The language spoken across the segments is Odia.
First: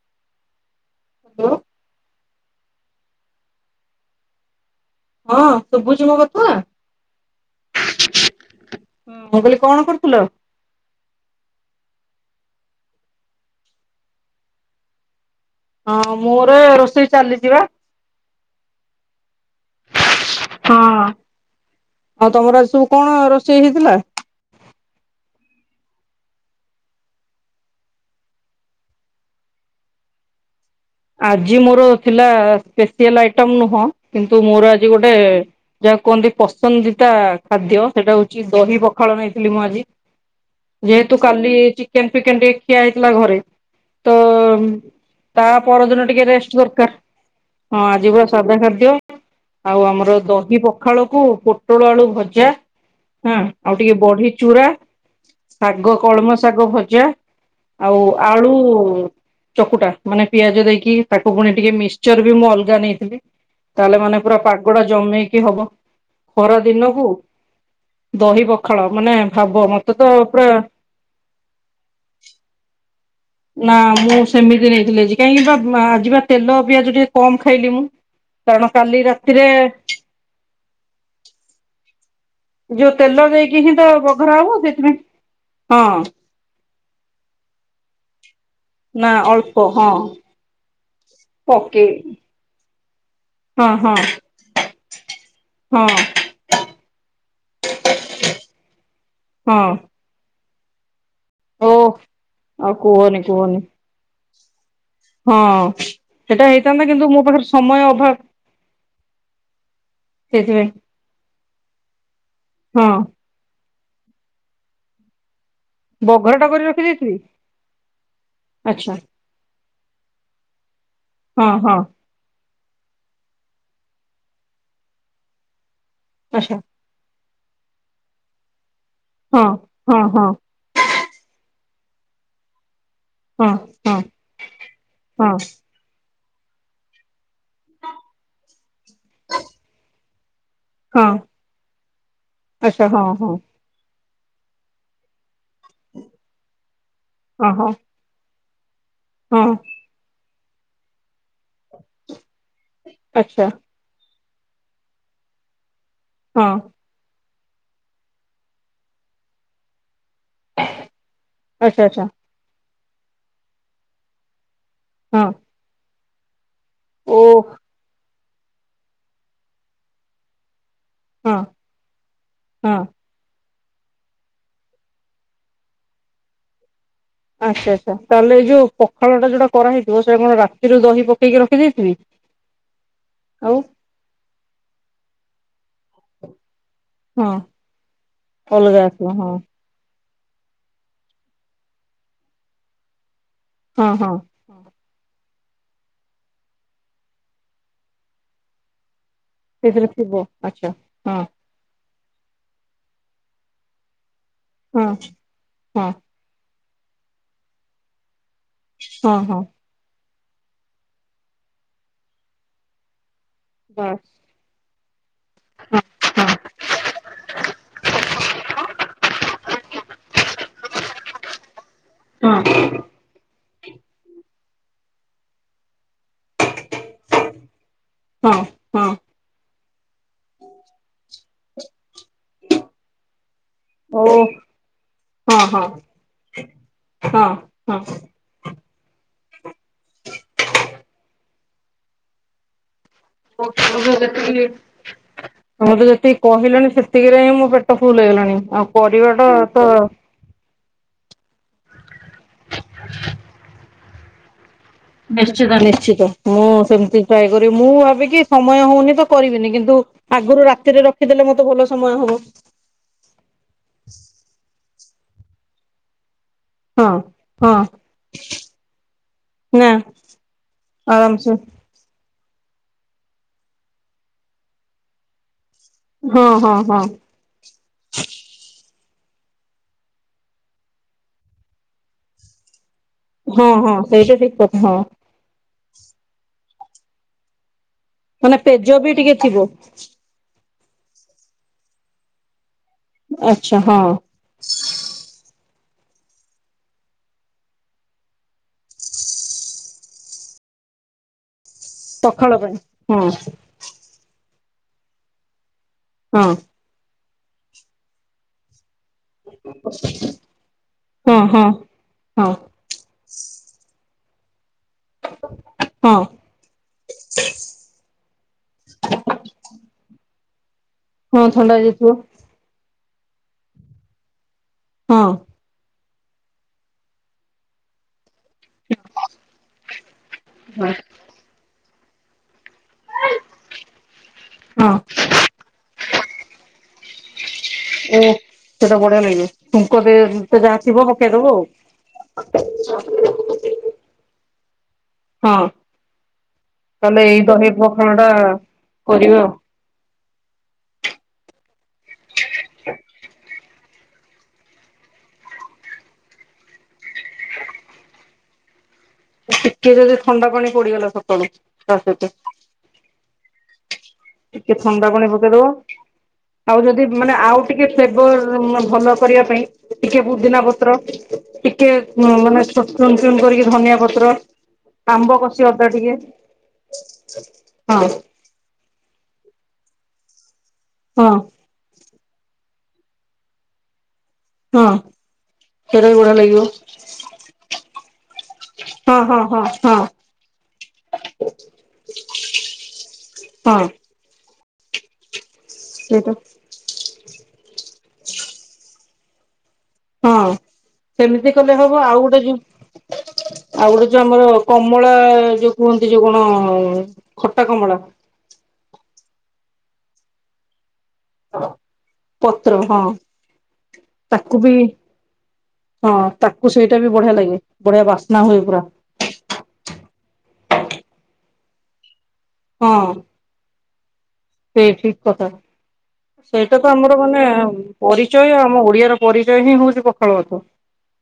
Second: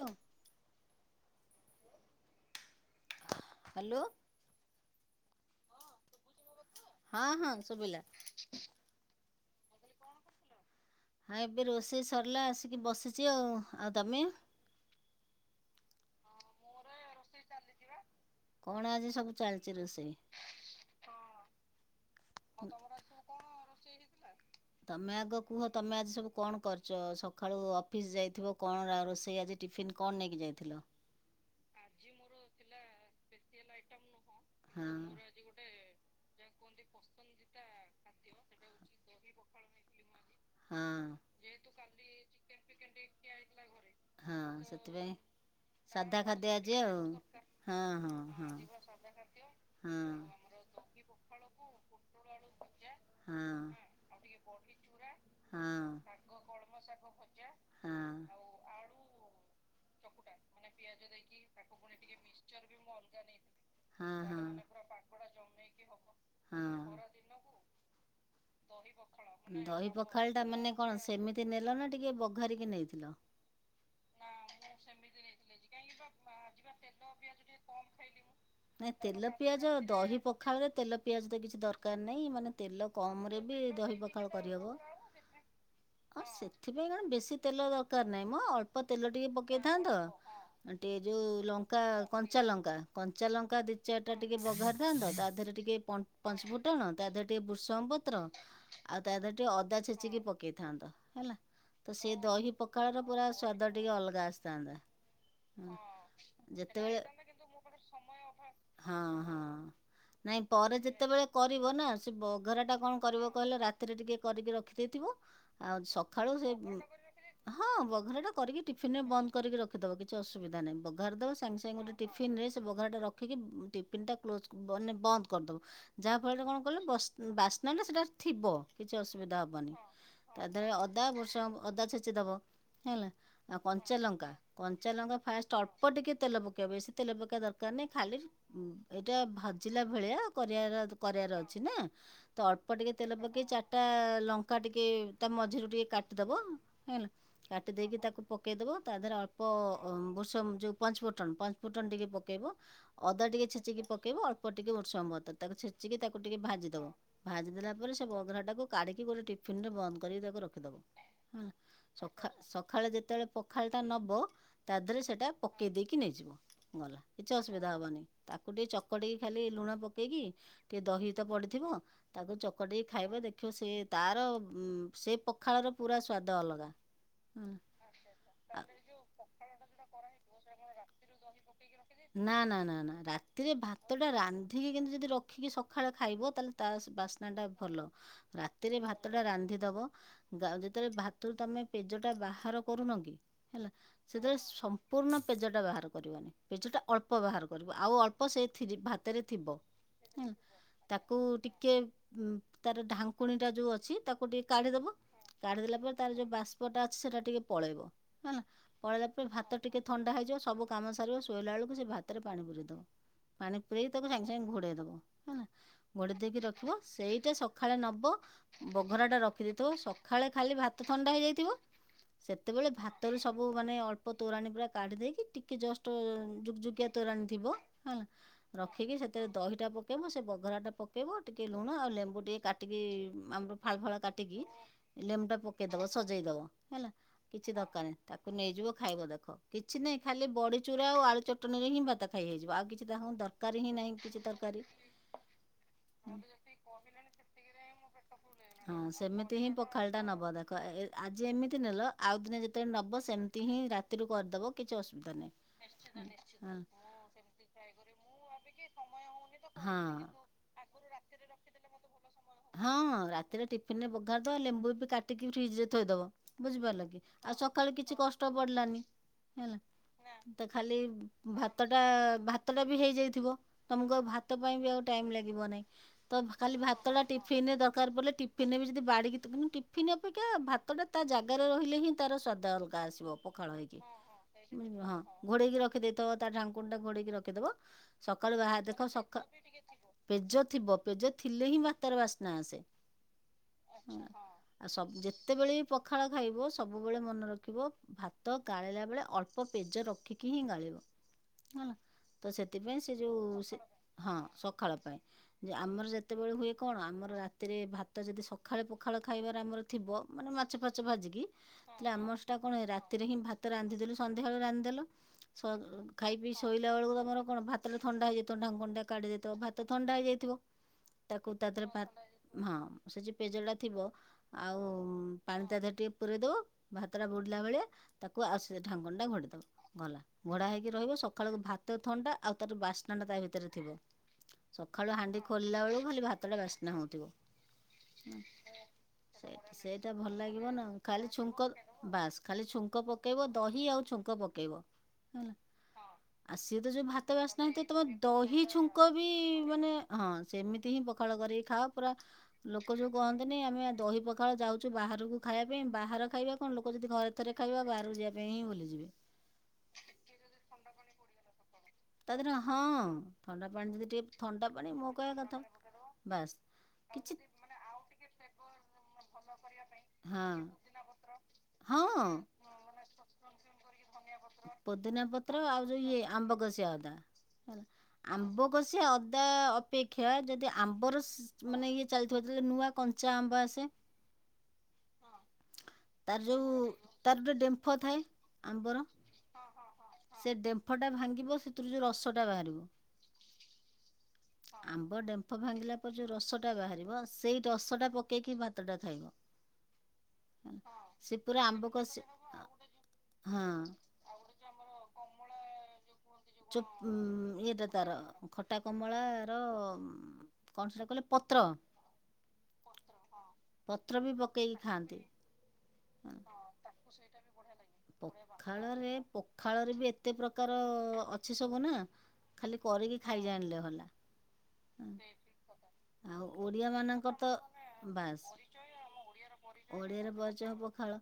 ଅଁ। ତୁ ହାଲୋ। ହଁ ଶୁବୁଚି ମୋ କଥା। ହଁ ହଁ ଶୁଭିଲା ହଁ କହିଲି କଣ କରୁଥୁଲ? ହଁ ଏବେ ରୋଷେଇ ସରିଲା ଆସିକି ବସିଚି ଆଉ ଆଉ ତମେ? ହଁ ମୋର ରୋଷେଇ ଚାଲିଚି ପା। କଣ ଆଜି ସବୁ ଚାଲଚି ରୋଷେଇ? ହଁ ଆଉ ତମର ଆଜି ସବୁ କଣ ରୋଷେଇ ହେଇଥିଲା? ତମେ ଆଗ କୁହ ତମେ ଆଜି ସବୁ କଣ କରଚ ସଖାଳୁ ଅଫିସ ଯାଇଥିବ କଣ ରା ରୋଷେଇ ଆଜି ଟିଫିନ କଣ ନେଇକି ଯାଇଥିଲ? ଆଜି ମୋର ଥିଲା ସ୍ପେସିଆଲ ଆଇଟମ ନୁହଁ କିନ୍ତୁ ମୋର ହଁ। ଆଜି ଗୋଟେ ଯାହାକୁ କୁହନ୍ତି ପସନ୍ଦିତା ଖାଦ୍ୟ ସେଟା ହୋଉଚି ଦହି ପଖାଳ ନେଇଥିଲି ମୁଁ ଆଜି। ହଁ ଯେହେତୁ କାଲି ଚିକେନ ଫିକେନ ଟିକେ ଖିଆ ହେଇଥିଲା ଘରେ ତ ସେଥିପାଇଁ ତା ପରଦିନ ସାଧା ଟିକେ ଖାଦ୍ୟ ରେଷ୍ଟ ଆଜି ଆଉ ଦରକାର ହଁ ଆଜି ପୁରା ସାଧା ଖାଦ୍ୟ। ଆଉ ହଁ। ଆମର ଦହି ପଖାଳକୁ ପୋଟଳ ଆଳୁ ଭଜା ହଁ ଆଉ ଟିକେ କେ ବଢି ଚୁରା। ହଁ ଶାଗ କଳମ ଶାଗ ଭଜା ଆଉ ଆଳୁ ଚକୁୁଟା ମାନ ପିଆ ମାନେ ପିଆଜ ଦେଇକି ତାକୁ ପୁଣି ଟିକେ ମିକ୍ସଚର ବି ମୁଁ ଅଲଗା ନେଇ ତାହେଲେ ମାନେ ପୁରା ପାଗଟା ଜମେଇକି ହବ ଖରା ହଁ। ଦିନକୁ ଦହି ପ ଖାଳ ମାନେ ଭାବ ଦହି ମତେ ତ ପଖାଳ ଟା ପୁରା ମାନେ କଣ ସେମିତି ନେଲ ନା ଟିକେ ବଘାରିକି ନେଇଥିଲ? ନା ମୁଁ ସେମିତି ନେଇଥିଲି ଆଜି କାହିଁକି ବା ଆଜିି ପା ତେଲ ପିଆଜ ଟିକେ କମ ଖାଇଲି ମୁଁ। କାରଣ ନାଇଁ କାଲି ତେଲ ରାତିରେ ପିଆଜ ଦହି ପଖାଳରେ ତେଲ ପିଆଜ ତ କିଛି ଦରକାର ନାଇଁ ମାନେ ଯୋଉ ତେଲ କମରେ ବି ଦେଇକି ହିଁ ତ ଦହି ପଖାଳ ବଘରା ହବ କରିହବ। ସେଥିପାଇଁ ହଁ ସେଥିପାଇଁ କଣ ବେଶୀ ତେଲ ଦରକାର ନାହିଁମ ଅଳ୍ପ ତେଲ ନା ଟିକେ ଅଳ୍ପ ପକେଇଥାନ୍ତ ହଁ ଆଁ ଟିକେ ଯୋଉ ଲଙ୍କା ପକେଇ କଞ୍ଚା ଲଙ୍କା କଞ୍ଚା ଲଙ୍କା ହଁ ଦି ହଁ ଚାରି ଟା ଟିକେ ବଘାରି ଥାଅନ୍ତ, ତା ଦେହରେ ଟିକେ ହଁ ପଞ୍ଚ ପଞ୍ଚୁଫୁଟଣ, ତା ଦେହରେ ଟିକେ ଭୁ ସଙ୍ଗ ପତ୍ର, ଆଉ ତା ଦେହରେ ଟିକେ ହଁ ଅଦା ଛେଚିକି ପକେଇଥାନ୍ତ ହେଲା। ଓ ତ ସେ ଦହି ଆଉ ପଖାଳର କୁହନି ପୁରା କୁହନି। ସ୍ଵାଦ ଟିକେ ଅଲଗା ଆସିଥାନ୍ତା। ହଁ ସେଇଟା ହେଇଥାନ୍ତା ଯେତେବେଳେ କିନ୍ତୁ ମୋ ପାଖରେ ସମୟ ଅଭାବ। ହଁ ହଁ ନାଇଁ ସେଇଥିପାଇଁ ପରେ ଯେତେବେଳେ କରିବ ନା ସେ ବ ଘରା ଟା ହଁ କଣ କରିବ କହିଲ ରାତିରେ ଟିକେ କରିକି ରଖିଦେଇଥିବ। ଆଉ ସକାଳୁ ବଘରଟା ସେ କରି ରଖିଦେଇଥିବି [unintelligible] ହଁ ବଘରାଟା କରିକି ଆଚ୍ଛା ଟିଫିନରେ ବନ୍ଦ କରିକି ରଖ ରଖିଦବ କିଛି ଅସୁବିଧା ନାହିଁ, ବଘାରି ଦବ ହଁ ସାଙ୍ଗେ ହଁ ସାଙ୍ଗେ ଗୋଟେ ଟିଫିନ ରେ ସେ ବଘରା ଟା ରଖିକି ଟିଫିନ ଟା କ୍ଲୋଜ ମାନେ ବନ୍ଦ କରିଦବ। ଯାହା ଫଳରେ ଆଚ୍ଛା କଣ କଲେ ବାସ୍ନା ସେଟା ଥିବ କିଛି ଅସୁବିଧା ହଁ ହବନି। ହଁ ହଁ ତା ଧର ଅଦା ଭୃଷ ଅଦା ଛେଚି ଦେବ ହେଲା। ହଁ ଆଉ ହଁ କଞ୍ଚାଲଙ୍କା କଞ୍ଚାଲଙ୍କା ହଁ ଫାଷ୍ଟ ଅ ଳ୍ପ ଟିକେ ତେଲ ପକେଇବା ବେଶି ତେଲ ପକେଇବା ଦରକାର ନାହିଁ ଖାଲି ଏଇଟା ଭଜିଲା ଭଳିଆ କରିଆର ହଁ କରିଆର ଅଛି ନା ତ ଅଳ୍ପ ଆଚ୍ଛା ଟିକେ ହଁ ତେଲ ହଁ ପକେଇ ଚାରଟା ଲଙ୍କା ଟିକେ ତା ମଝିରୁ ଟିକେ କାଟିଦବ ହେଲା ହଁ କାଟି ହଁ ଦେଇକି ତାକୁ ପକେଇଦବ ତା ଦେହରେ ଅଳ୍ପ ହଁ ବୃଷ ଯୋଉ ପଞ୍ଚଫୁଟନ ପ ଫୁଟଣ ଟିକେ ପକେଇବ ଅଦା ଟିକେ ଆଚ୍ଛା ଛେଚିକି ପକେଇବ ଅଳ୍ପ ଟିକେ ଭୃଶଙ୍ଗ ପତ୍ର ତାକୁ ଛେଚିକି ତା ଟିକେ ହଁ ଭାଜି ଦବ ଭାଜି ଦେଲା ପରେ ସେ ବଘରା ଟାକୁ କାଢିକି ଗୋଟେ ଟିଫିନରେ ବନ୍ଦ କରିକି ତାକୁ ରଖିଦବ। ହେଲା ଆଚ୍ଛା ଆଚ୍ଛା ସଖା ସଖାଳେ ଯେତଅଳେ ପଖାଳଟା ନବ ତା ଦେହରେ ସେଇଟା ହଁ ପକେଇ ଦେଇକି ନେଇଯିବ ଗଲା ଓ କିଛି ଅସୁବିଧା ହବନି। ତାକୁ ଟିକେ ଚକଡିକି ଖାଲି ଲୁଣ ପକେଇକି ଟିକେ ଦହି ତ ହଁ ପଡିଥିବ ତାକୁ ହଁ ଚକଟିକି ଖାଇବେ ଦେଖିବ ସେ ତାର ସେ ପଖାଳର ପୁରା ସ୍ୱାଦ ଅଲଗା। ହ ହୁଁ। ଆଚ୍ଛା ଆଚ୍ଛା ତାଲେ ଏ ଆ- ଯୋଉ ପଖାଳଟା ଯୋଉଟା କରା ହେଇଥିବ ସେଟା କଣ ରାତିରୁ ଦହି ପକେଇକି ରଖି ଦେଇଥିବି? ନା ନା ନା ନା ରାତିରେ ଭାତ ଟା ରାନ୍ଧିକି କିନ୍ତୁ ଯଦି ରଖିକି ସଖାଳେ ଖାଇ ତାଲେ ତା ହଁ ବାସ୍ନା ଟା ଭଲ ରାତିରେ ଅଲଗା ଆସିବ ଭାତ ଟା ହଁ ରାନ୍ଧିଦବ [unintelligible] ଯେତଅଳେ ଭାତୁରୁ ତମେ ପେଜ ଟା ବାହାର କରୁନ କି ହେଲା ହଁ ହଁ ସେତଅଳେ ସ ପୂର୍ଣ୍ଣ ପେଜଟା ବାହାର କରିବନି ପେଜ ଟା ଅଳ୍ପ ବାହାର କରିବ ଆଉ ଅଳ୍ପ ସେ ଥି ଭା ତେ ରେ ଥିବ। ସେଥିରେ ଥିବ ଆଚ୍ଛା। ତା କୁ ହଁ ଟିକେ ତାର ଢାଙ୍କୁଣୀ ଟା ଯୋଉ ଅଛି ତାକୁ ଟିକେ। ହଁ କାଢିଦବ କାଢିଦେଲା ହଁ ପରେ ତାର ଯୋଉ ବାଷ୍ପ ଟା ଅଛି ସେଟା ଟିକେ ପଳେଇବ ହେଲା। ପଳେଇଲା ହଁ ପରେ ହଁ ଭାତ ଟିକେ ଥଣ୍ଡା ହେଇଯିବ ସବୁ କାମ ସାରିବ ଶୋଇଲାଆଳକୁ ସେ ଭାତରେ ପାଣି ପୁରେଇଦବ। ପାଣି ପୁରେଇ ବାସ୍ ତାକୁ ସାଙ୍ଗେ ସାଙ୍ଗେ ଘୋଡେଇ ଦବ। ଘୋଡ଼ି ଦେଇକି ମତେ ରଖିବ ସେଇଟା ସଖାଳେ ନବ ବଘରା ଟା ରଖିଦେଇଥିବ ସଖାଳେ ଖାଲି ଭା ଥଣ୍ଡା ହେଇଯାଇଥିବ ସେତେବେଳେ ଭା ତେବେ ସବୁ ମାନେ ଅଳ୍ପ ତୋରାଣୀ ପୁରା କାଢ଼ି ଦେଇକି ଟିକେ ଜଷ୍ଟ ଯୁକ ଜୁକିଆ ତୋରାଣି ଥିବ ହେଲା ରଖିକି ସେଥିରେ ଦହିଟା ପକେଇବ ସେ ବଘରା ଟା ପକେଇବ ଟିକେ ଲୁଣ ଆଉ ଲେମ୍ବୁ ଟିକେ କାଟିକି [unintelligible] ଫାଳ ଫାଳ କାଟିକି ଲେମ୍ବୁଟା ପକେଇଦବ ଯେତିକି ସଜେଇଦବ ହେଲା କିଛି ଦରକାର ନାହିଁ ତା ଆକୁ ନେଇଯିବ ଖାଇବ ଦେଖ କିଛି ନାହିଁ ଖାଲି ବଡି ଚୁରା ଆଉ ଆଳୁ ଚଟଣିରେ ହିଁ ଭାତ ଖାଇ ହେଇଯିବ ଆଉ କିଛି ତା [unintelligible] ଦର କାର ହିଁ ନାହିଁ କିଛି ତରକାରୀ। ତମେ ତ ହୁଁ। ଯେତିକି କହିଲଣି ସେତିକିରେ ହିଁ ମୋ ପେଟ ଫୁଲ ହେଇଗଲାଣି। ଆଉ ହଁ କରିବାଟା ସେମିତି ହିଁ ତ ପଖାଳ ଟା ନବା ଦ କ ଆଜି ଏମିତି ନେଲ ଆଉ ଦିନେ ଯେତେବେଳେ ନବ ସେମିତିହିଁ ରାତିରୁ କରିଦବ କିଛି ଅସୁ ନିଶ୍ଚିତ ନିଶ୍ଚିତ ମୁଁ ସେମିତି ଟ୍ରାଏ କରିବି ମୁଁ ଭାବିକି ସମୟ ହଉନିତ କରିବିନି କିନ୍ତୁ ହଁ ଆଗରୁ ରାତିରେ ରଖିଦେଲେ ମତେ ଭଲ ସମୟ ହବ ହଁଁ ରାତିରେ ଟିଫିନରେ ପଘିରିଦବ ଲେମ୍ବୁବି କାଟିକି ଫ୍ରିଜରେ ଥୋଇଦବ ହଁ ବୁଝିପାରିଲକି ଆଉ ହଁ ସକାଳୁ କିଛି କଷ୍ଟ ପଡ଼ିଲାନି ହେଲା। ନା ତ ଖାଲି ଭା ଆରାମସେ ଭାତଟା ଭାତଟାବି ହେଇଯାଇଥିବ ତମକୁ ଆଉ ଭାତ ପାଇଁବି ଆଉ ଟାଇମ୍ ଲାଗିବ ନାଇଁ। ତ ହଁ ହଁ ଖାଲି ହଁ ଭାତଟା ଟିଫିନରେ ଦରକାର୍ ପଡ଼ିଲେ ଟିଫିନରେବି ଯଦି ବାଡ଼ିକି କିନ୍ତୁ ଟିଫିନ୍ ଅପେକ୍ଷା ଭାତଟା ତାଜାଗାରେ ରହିଲେହିଁ ତାର ସ୍ୱାଦ ଅଲଗା ଆସି ବ ହଁ ପଖାଳ ହଁ ହେଇକି ସେଇଟା ଠିକ କଥା ହଁ ହଁ ଘୋଡେଇକି ରଖିଦେଇଥ ତାଢାଙ୍କୁଣିଟା ଘୋଡ଼େଇକି ରଖିଦବ ମାନେ ସକାଳୁ ବାହ ପେଜ ଦେଖ ବି ଟିକେ ସକା ଥିବ ପେଜ ଥିବ ପେଜ ଥିଲେହିଁ ଭାତାର ବାସ୍ନା ଆସେ ଆ ଆଚ୍ଛା ହଁ ଆଉ ସ ଯେତେବେଳେବି ପଖାଳ ଖାଇବ ସବୁବେଳେ ମନେ ରଖିବ ଭାତ ଗାଳିଲା ବେଳେ ଅଳ୍ପ ପେଜ ରଖିକିହିଁ ଗାଳିବ। ହେଲା ସକାଳ ପାଇଁ ତସେଥିପାଇଁ ହଁ ସେଯୋଉ ସେ ହଁ ସକାଳ ପାଇଁ ଯେ ଆମର ହଁ ଯେତେବେଳେ ହୁଏ କଣ ଆମର ରାତିରେ ଭାତ ଯଦି ସ ମଖାଳେ ପଖାଳ ଖାଇବାରେ ଆମର ଥିବ ମାନେ ମାଛ ଫାଛ ହଁ ଭାଜିକି ହଁ ତାହଲେ ଆମର ହଁ ସେଟା କଣ ରା ସେତିରେହିଁ ଭାତ ରାନ୍ଧିଦେଲୁ ସନ୍ଧ୍ୟାବେଳୁ ରାନ୍ଧି ଦେଲ ସ ହଁ ଖାଇ ପିଇ ଶୋଇଲା ବେଳକୁ ତମର କଣ ଭାତଟା ଥଣ୍ଡା ହେଇଯଥିବ ଢାଙ୍କୁଣିଟା କାଢି ଯାଇଥିବ ଭାତ ଥଣ୍ଡା ହେଇଯାଇଥିବ ହଁ ତାକୁ ଥଣ୍ଡା ତାଦେହରେ ହେଇଯାଇଥିବ ହଁ ସେଯଉ ପେଜଟା ଥିବ ଆଉ ହଁ ପାଣି ତାଦେହରେ ଟିକେ ପୁରେଇଦଉ ଭାତଟା ବୁଡ଼ିଲା ଭଳିଆ ତାକୁ ଆଉସେ ଢାଙ୍ଗଣିଟା ଘୋଡ଼େଇଦବ ଗଲା ଘୋଡ଼ା ହେଇକି ରହିବ ସକାଳୁ ଭାତ ଥଣ୍ଡା ଆଉ ତାର ବା ସ୍ନାଟା ତାଭିତରେ ଥିବ ହଁ ସକାଳୁ ହାଣ୍ଡି ଖୋଲିଲା ବେଳକୁ ଖାଲି ଭାତଟା ବାସ୍ନା ହେଉଥିବ। ଓ ଓହୋ। ସେଟା ବଢିଆ ଲାଗିବ ସେ ଛୁଙ୍କ ସେଇଟା ଦେ ଭଲ ତ ଯାହା ଲାଗିବନା ଥିବ ଖାଲି ପକେଇଦବ ଛୁଙ୍କ ବାସ୍ ଖାଲି ଛୁଙ୍କ ପକେଇବ ଦହି ଆଉ ଛୁ ଛୁଙ୍କ ପକେଇବ ହେଲା ଆଉ ହଁ ଆଉ ସିଏତ ଯୋଉ ତାହେଲେ ଭାତବି ଏଇ ଦହି ବାସ୍ନହୋଉଥିବ ପଖାଳ ତମ ଟା ଦହି ଛୁଙ୍କବି କରିବା ଆଉ ମାନେ ହଁ ସେମିତିହିଁ ପଖାଳ କରିକି ଖାଅ ପୁରା ଲୋକ ଯୋଉ କୁହନ୍ତିନି ଆମେ ଦହି ପଖାଳ ଯାଉଚୁ ବାହାରକୁ ଖାଇବା ପାଇଁ ବାହାର ଖାଇବା କଣ ଲୋକ ଯଦି ଘରେ ହତରେ ଖାଇବା ବାହାରୁ ଯିବା ପାଇଁହିଁ ଭୁଲିଯିବେ। ଟିକେ ଯଦି ଥଣ୍ଡା ପାଣି ପଡ଼ିଗଲା ସକାଳ ତା ଦେହରେ ହଁ ଥଣ୍ଡା ପାଣି ଯଦି ଟିକେ ଥଣ୍ଡା ପାଣି ମୋକହିବା କଥା ବାସ୍ ଆଉ ଯଦି ମାନେ କିଛି ଆଉ ଟିକେ ଫ୍ଲେବର ଭଲ କରିବା ପାଇଁ ଟିକେ ହଁ ପୁଦିନା ପତ୍ର ଟିକେ ହଁ। ମାନେ ଚୁନ୍ ଚୁନ୍ କରିକି ଧନିଆ ପତ୍ର ପୋଦିନା ଆମ୍ବ ପତ୍ର କଷି ଅଦା ଆଉ ଯୋଉ ଟିକେ ଇଏ ଆମ୍ବ କସିଆଅଦା ହଁ ଆମ୍ବ କୋଷିଆ ଅଦା ଅପେକ୍ଷା ଯଦି ଆମ୍ବର ହଁ ମାନେ ଇଏ ଚାଲିଥିବ ଯେତେଳେ ନୁଆ କଞ୍ଚା ଆମ୍ବ ଆସେ ହଁ। ସେଇଟା ବି ବଢିଆ ତାର ଲାଗିବ ଯୋଉ ତାର ଗୋଟେ ଡେମ୍ଫ ଥାଏ ଆମ୍ବର ହଁ। ହଁ ହଁ ହଁ ସେ ଡେମ୍ଫଟା ଭାଙ୍ଗିବ ସେ ଥିରୁ ଯଉ ରସଟେ ବାହାରୁ ହଁ ଆମ୍ବ ଡମ୍ିଲା ସେଇଟା ଯଉ ରସ ା ବାହାରିବ ସେଇ ରସଟା ପକେଇକି ଭାତଟା ଖାଇବ ହଁ ସେ ସେମିତି ପୁରା କଲେ ଆମ୍ବ ହବ ଆଉ କଷି ଗୋଟେ ଯଉ ହଁ। ଆଉ ଗୋଟେ ଏଯଉ ଆମର କମଳା ଯୋଉ କୁହନ୍ତି ଯୋଉ କଣ ଚୋ ଖଟା ଇଏଟା କମଳା ତାର ଖଟା କମଳାର କଣ ସେଇଟା କଲେ ପତ୍ର ପତ୍ର ହଁ ପତ୍ର ବି ପକେଇକି ଖାଆନ୍ତି। ହଁ ତାକୁ ସେଇଟା ବି ବଢ଼ିଆ ଲାଗେ ବଢ଼ିଆ ବାସ୍ନା ହୁଏ ପୁରା। ଖାଳରେ ବି ଏତେ ପ୍ରକାର ଅଛି। ସବୁ ନା ଖାଲି କରିକି ଖାଇଯାଇଣିଲେ ହେଲା। ସେ ଠିକ୍ କଥା। ଆଉ ସେଇଟା ଓଡ଼ିଆ ତ ଆମର ମାନଙ୍କର ମାନେ ତ ବାସ୍ ପରିଚୟ ଆମ ଓଡ଼ିଆ ର ପରିଚୟ ହିଁ ହଉଛି ପଖାଳ ଭାତ। ଖଳ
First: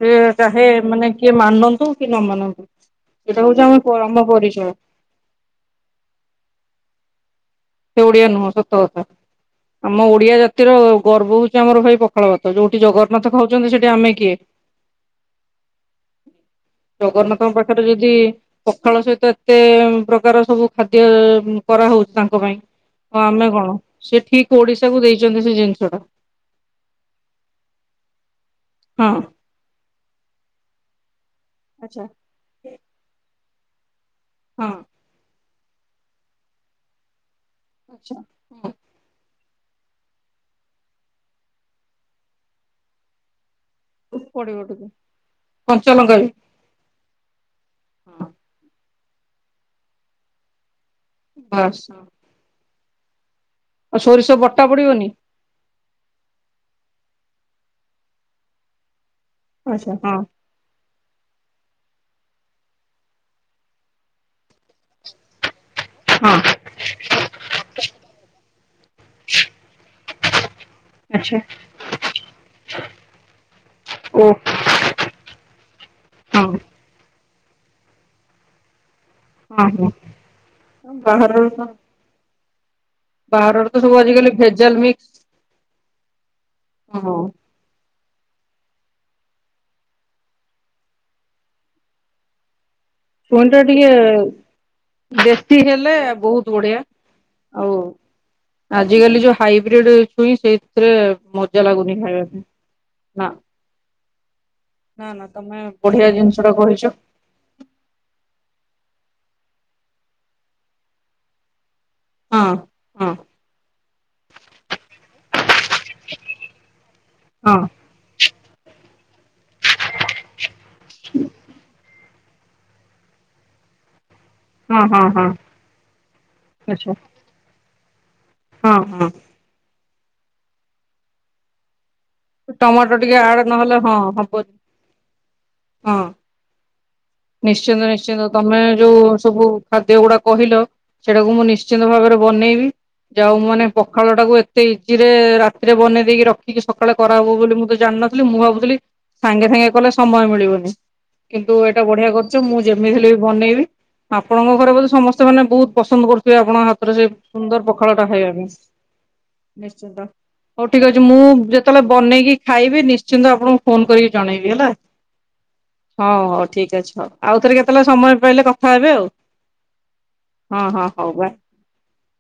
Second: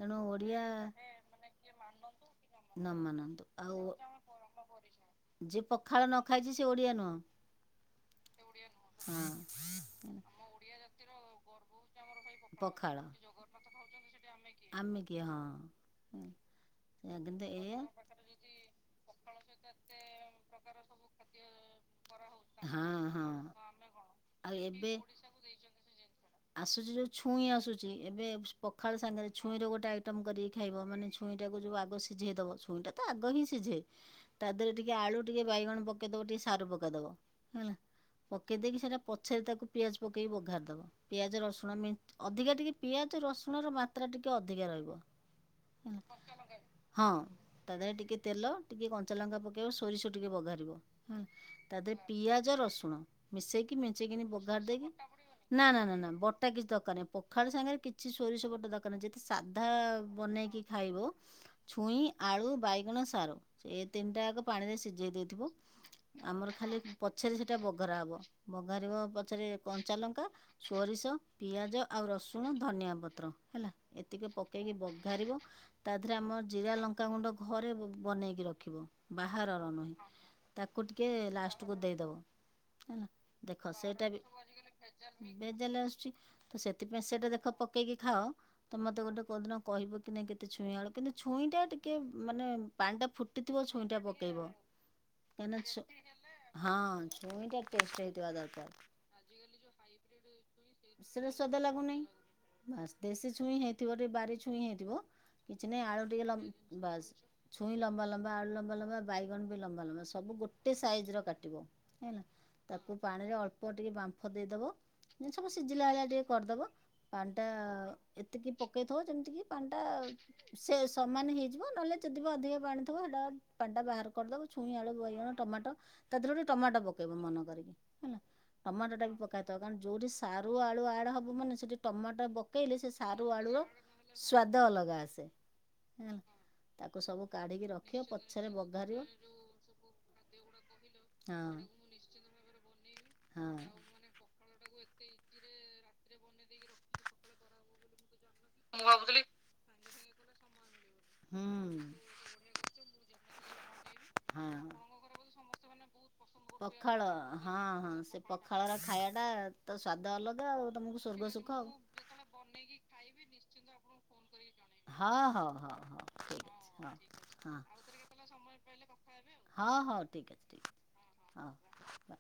ସେ ଓଡ଼ିଆ ଚାହେ ମାନେ କିଏ ମାନନ୍ତୁ କି ମାନନ୍ତୁ ନ ଏଇଟା ମାନନ୍ତୁ ହଉଛି ଆମ ଆଉ ଆମ ପରିଚୟ ଯିଏ ପଖାଳ ନ ଖାଇଛି ସେ ଓଡ଼ିଆ ନୁହଁ। ସେ ଓଡିଆ ନୁହଁ ସତ କଥା ହଁ। ଆମ ଓଡ଼ିଆ ଜାତିର ଗର୍ବ ହଉଛି ଆମର ଭାଇ ପଖାଳ ଭାତ। ତ ଯୋଉଠି ପଖାଳ ଜଗନ୍ନାଥ ଖାଉଛନ୍ତି ସେଠି ଆମେ କିଏ। ଆମେ କିଏ ହଁ କିନ୍ତୁ ଜଗନ୍ନାଥଙ୍କ ଏଇଆ ପାଖରେ ଯଦି ପଖାଳ ସହିତ ଏତେ ପ୍ରକାର ସବୁ ଖାଦ୍ୟ କରାହଉଛି ତାଙ୍କ ପାଇଁ ହଁ ହ ହଁ ଆମେ କଣ ସେ ଆଉ ଠିକ୍ ଏବେ ଓଡ଼ିଶା କୁ ଦେଇଛନ୍ତି ସେ ଜିନିଷ କୁ ଆସୁଛି ଯୋଉ ଛୁଇଁ ଆସୁଛି ଏବେ ପଖାଳ ହଁ। ସାଙ୍ଗରେ ଛୁଇଁ ର ଗୋଟେ ଆଇଟମ କରିକି ଖାଇବ ମାନେ ଛୁଇଁ ଟାକୁ ଯୋଉ ଆଗ ଆଚ୍ଛା। ସିଝେଇଦବ ଛଇଁ ଟା ତ ଆଗ ହିଁ ସିଝେ ତା ହଁ ଦେହରେ ଟିକେ ଆଳୁ ଟିକେ ବାଇଗଣ ପକେଇଦବ ଟିକେ ସାରୁ ପକେଇଦବ ହେଲା। ଆଚ୍ଛା ପକେଇ ଦେଇେକି ସେଟା ପଛରେ ତାକୁ ପିଆଜ ପକେଇ ପଘାରି ଦବ। ପିଆଜ ରସୁଣ ଅଧିକା ଟିକେ ପିଆଜ ରସୁଣର ବା ଯାତ୍ରା ଟିକେ ପଡିବ ଅଧିକା ଟିକେ ରହିବ ହେଲା। କଞ୍ଚା ଲଙ୍କା ବି [unintelligible] ହଁ ତା ଦେହରେ ଟିକେ ତେଲ ଟିକେ କଞ୍ଚା ଲଙ୍କା ପକେଇବ ସୋରିଷ ଟିକେ ପଘାରିବ। ହଁ ତା ବାସ୍ ଦେହେ ଆଉ ପିଆଜ ରସୁଣ ମିଶେଇକି ମିଚେଇକିନି ସୋରିଷ ବଟା ପଘାରି ଦେଇକି ପଡିବନି ନା ନା ନା ନା ବଟା କିଛି ଦରକାର ନାହିଁ। ପଖାଳ ସାଙ୍ଗରେ କିଛି ସୋରିଷ ବଟା ଦ ଯତି ସାଧା ଆଚ୍ଛା ହଁ ବନେଇକି ଖାଇବୁ ଛୁଇଁ, ଆଳୁ, ବାଇଗଣ, ସାରୁ ଏ ତିନିଟା ଯାକ ପାଣିରେ ସିଝେଇ ଦେଇଥିବୁ ହଁ ଆମର ଖାଲି ପଛେରେ ସେଟା ବଘରା ହବ ବଘାରିବ ପଛରେ କଞ୍ଚା ଲଙ୍କା ସୋରିଷ, ଆଚ୍ଛା ପିଆଜ, ଆଉ ରସୁଣ, ଧନିଆ ପତ୍ର ହେଲା ଓ ଏତିକି ପ ପକେଇକି ବଘାରିବ। ତା ଦେହରେ ଆମର ହଁ ଜିରା, ଲଙ୍କାଗୁଣ୍ଡ ଘରେ ବନେଇକି ରଖିବ। ହଁ ବାହାରର ହଁ। ନୁହେଁ, ତାକୁ ଟିକେ ବାହାରର ଲାଷ୍ଟ କୁ ଦେଇଦେବେ। ବାହାରର ତ ସବୁ ଆଜିକାଲି ଭେଜାଲ ମିକ୍ସ ଭେଜାଲ ଆସୁଛି। ତ ସେଥିପାଇଁ ହଁ ସେଇଟା ଦେଖ ପକେଇକି ଖାଅ ତମେ ମତେ ଗୋଟେ କୋଉଦିନ କହିବ କି ନାଇଁ କେତେ ଛୁଇଁ ଆଳୁ କିନ୍ତୁ ଛୁଇଁ ଟା ଟିକେ ମାନେ ପାଣି ଟା ଫୁଟିଥିବ ଛୁଇଁ ଟା ପକେଇବ ଦେଶୀ କାହିଁକିନା ଛୁ ହେଲେ ବହୁତ ହଁ ବଢିଆ ଛୁଇଁ ଟା ଆଉ ଟେଷ୍ଟ ହେଇଥିବା ଦରକାର। ଆଜିକାଲି ଯୋଉ ହାଇବ୍ରିଡ୍ ଛୁଇଁ ସେଇଥିରେ ସେଟା ସ୍ୱାଦ ମଜା ଲାଗୁନି ଖାଇବା ପାଇଁ ନା। ଥିବ ଟିକେ ବାରି ଛୁଇଁ ହେଇଥିବ ନା ନା ତମେ କିଛି ନାଇଁ ଆଳୁ ବଢିଆ ଟିକେ ଜିନିଷ ଲଗ ଟା କହିଛ ବାସ୍ ଛୁଇଁ ଲମ୍ବା ଲମ୍ବା ଆଳୁ ଲମ୍ବା ଲମ୍ବା ବାଇଗଣ ବି ଲମ୍ବା ଲମ୍ବା ସବୁ ଗୋଟେ ସାଇଜ ର କାଟିବ। ହେଲା ହଁ ତାକୁ ହଁ ପାଣିରେ ଅଳ୍ପ ଟିକେ ବାମ୍ଫ ଦେଇଦେବ। ଯେମ୍ତି ସବୁ ସିଝିଲା ଭଳିଆ ଟିକେ କରିଦବ। ପାଣି ଟା ହଁ ଏତିକି ପକେଇଥବ ଯେମିତି କିି ପାଣି ଟା ସେ ସମାନ ହେଇଯିବ। ନହେଲେ ଯଦି ବା ଅଧିକା ପାଣି ଥିବ ସେଟା ପାଣି ଟା ବାହାର କରିଦବ। ଛୁଇଁ, ହଁ ଆଳୁ, ହଁ ହଁ ବାଇଗଣ, ଟମାଟୋ ତା ଦେହରେ ଗୋଟେ ଟମାଟୋ ଆଛା ପକେଇବ ମନ କରିକି ହେଲା ହଁ ଟମାଟୋ ହଁ ଟା ବି ପକା କଣ ଯୋଉଠି ସାରୁ ଆଳୁ ଆଡ୍ ହବ ମାନେ ସେଠି ଟମାଟ ପକେଇଲେ ସେ ଟମାଟୋ ଟିକେ ସାରୁ ଆଡ ଆଳୁ ର ନହେଲେ ହଁ ହବନି ସ୍ଵାଦ ଅଲଗା ଆସେ ହଁ। ହୁଁ। ତାକୁ ସବୁ କାଢିକି ନିଶ୍ଚିନ୍ତ ରଖିବ ନିଶ୍ଚିନ୍ତ ପଛରେ ତମେ ଯୋଉ ବଘାରିବ। ସବୁ ଖାଦ୍ୟ ଗୁଡା କହିଲ। ସେଇଟାକୁ ମୁଁ ହଁ। ନିଶ୍ଚିନ୍ତ ଭାବରେ ବନେଇବି ଯାହା ହଉ ମୁଁ ହଁ। ମାନେ ପ ଖାଳ ଟାକୁ ଏତେ ଇଜି ରେ ରାତିରେ ବନେଇ ଦେଇକି ରଖିକି ସକାଳେ କରାହବ ବୋଲି ମୁଁ ତ ଜାଣିନଥିଲି ମୁଁ ଭାବୁ ଥିଲି ସାଙ୍ଗେ ସାଙ୍ଗେ କଲେ ସମୟ ମିଳିବନି କିନ୍ତୁ ଏ ହୁଁ ଟା ବଢିଆ କରୁଛ ମୁଁ ଯେମିତି ହେଲେ ବି ବନେଇବି। ହଁ। ଆପଣଙ୍କ ଘରେ ବୋଧେ ସମସ୍ତେ ମାନେ ବହୁତ ପସନ୍ଦ କରୁଥିବେ ଆପଣଙ୍କ ହାତରେ ପଖାଳ ସେ ସୁନ୍ଦର ହଁ ହଁ ପଖାଳ ଟା ସେ ଖାଇବା ପାଇଁ। ପଖାଳର ଖାଇବାଟା ତ ସ୍ଵାଦ ନିଶ୍ଚିନ୍ତ ଅଲଗା ଆଉ ହଉ ଠିକ ତମକୁ ଅଛି ମୁଁ ସ୍ୱର୍ଗ ସୁଖ ଆଉ। ଯେତେବେଳେ ବନେଇକି ଖାଇବି ନିଶ୍ଚିନ୍ତ ଆପଣଙ୍କୁ ଫୋନ୍ କରିକି ଜଣେଇବି ହେଲା। ହଁ ହଁ ହଁ। ହଁ ହଉ ଠିକ୍। ଆଛା ଆଉ ଥରେ କେତେବେଳେ ସମୟ ପାଇଲେ କଥା ହେବେ ଆଉ ହଁ ହଉ ଠିକ୍ ଅଛି ହଁ ଠିକ୍ ହଁ ହଉ ବାଏ। ଅଛି ହଉ।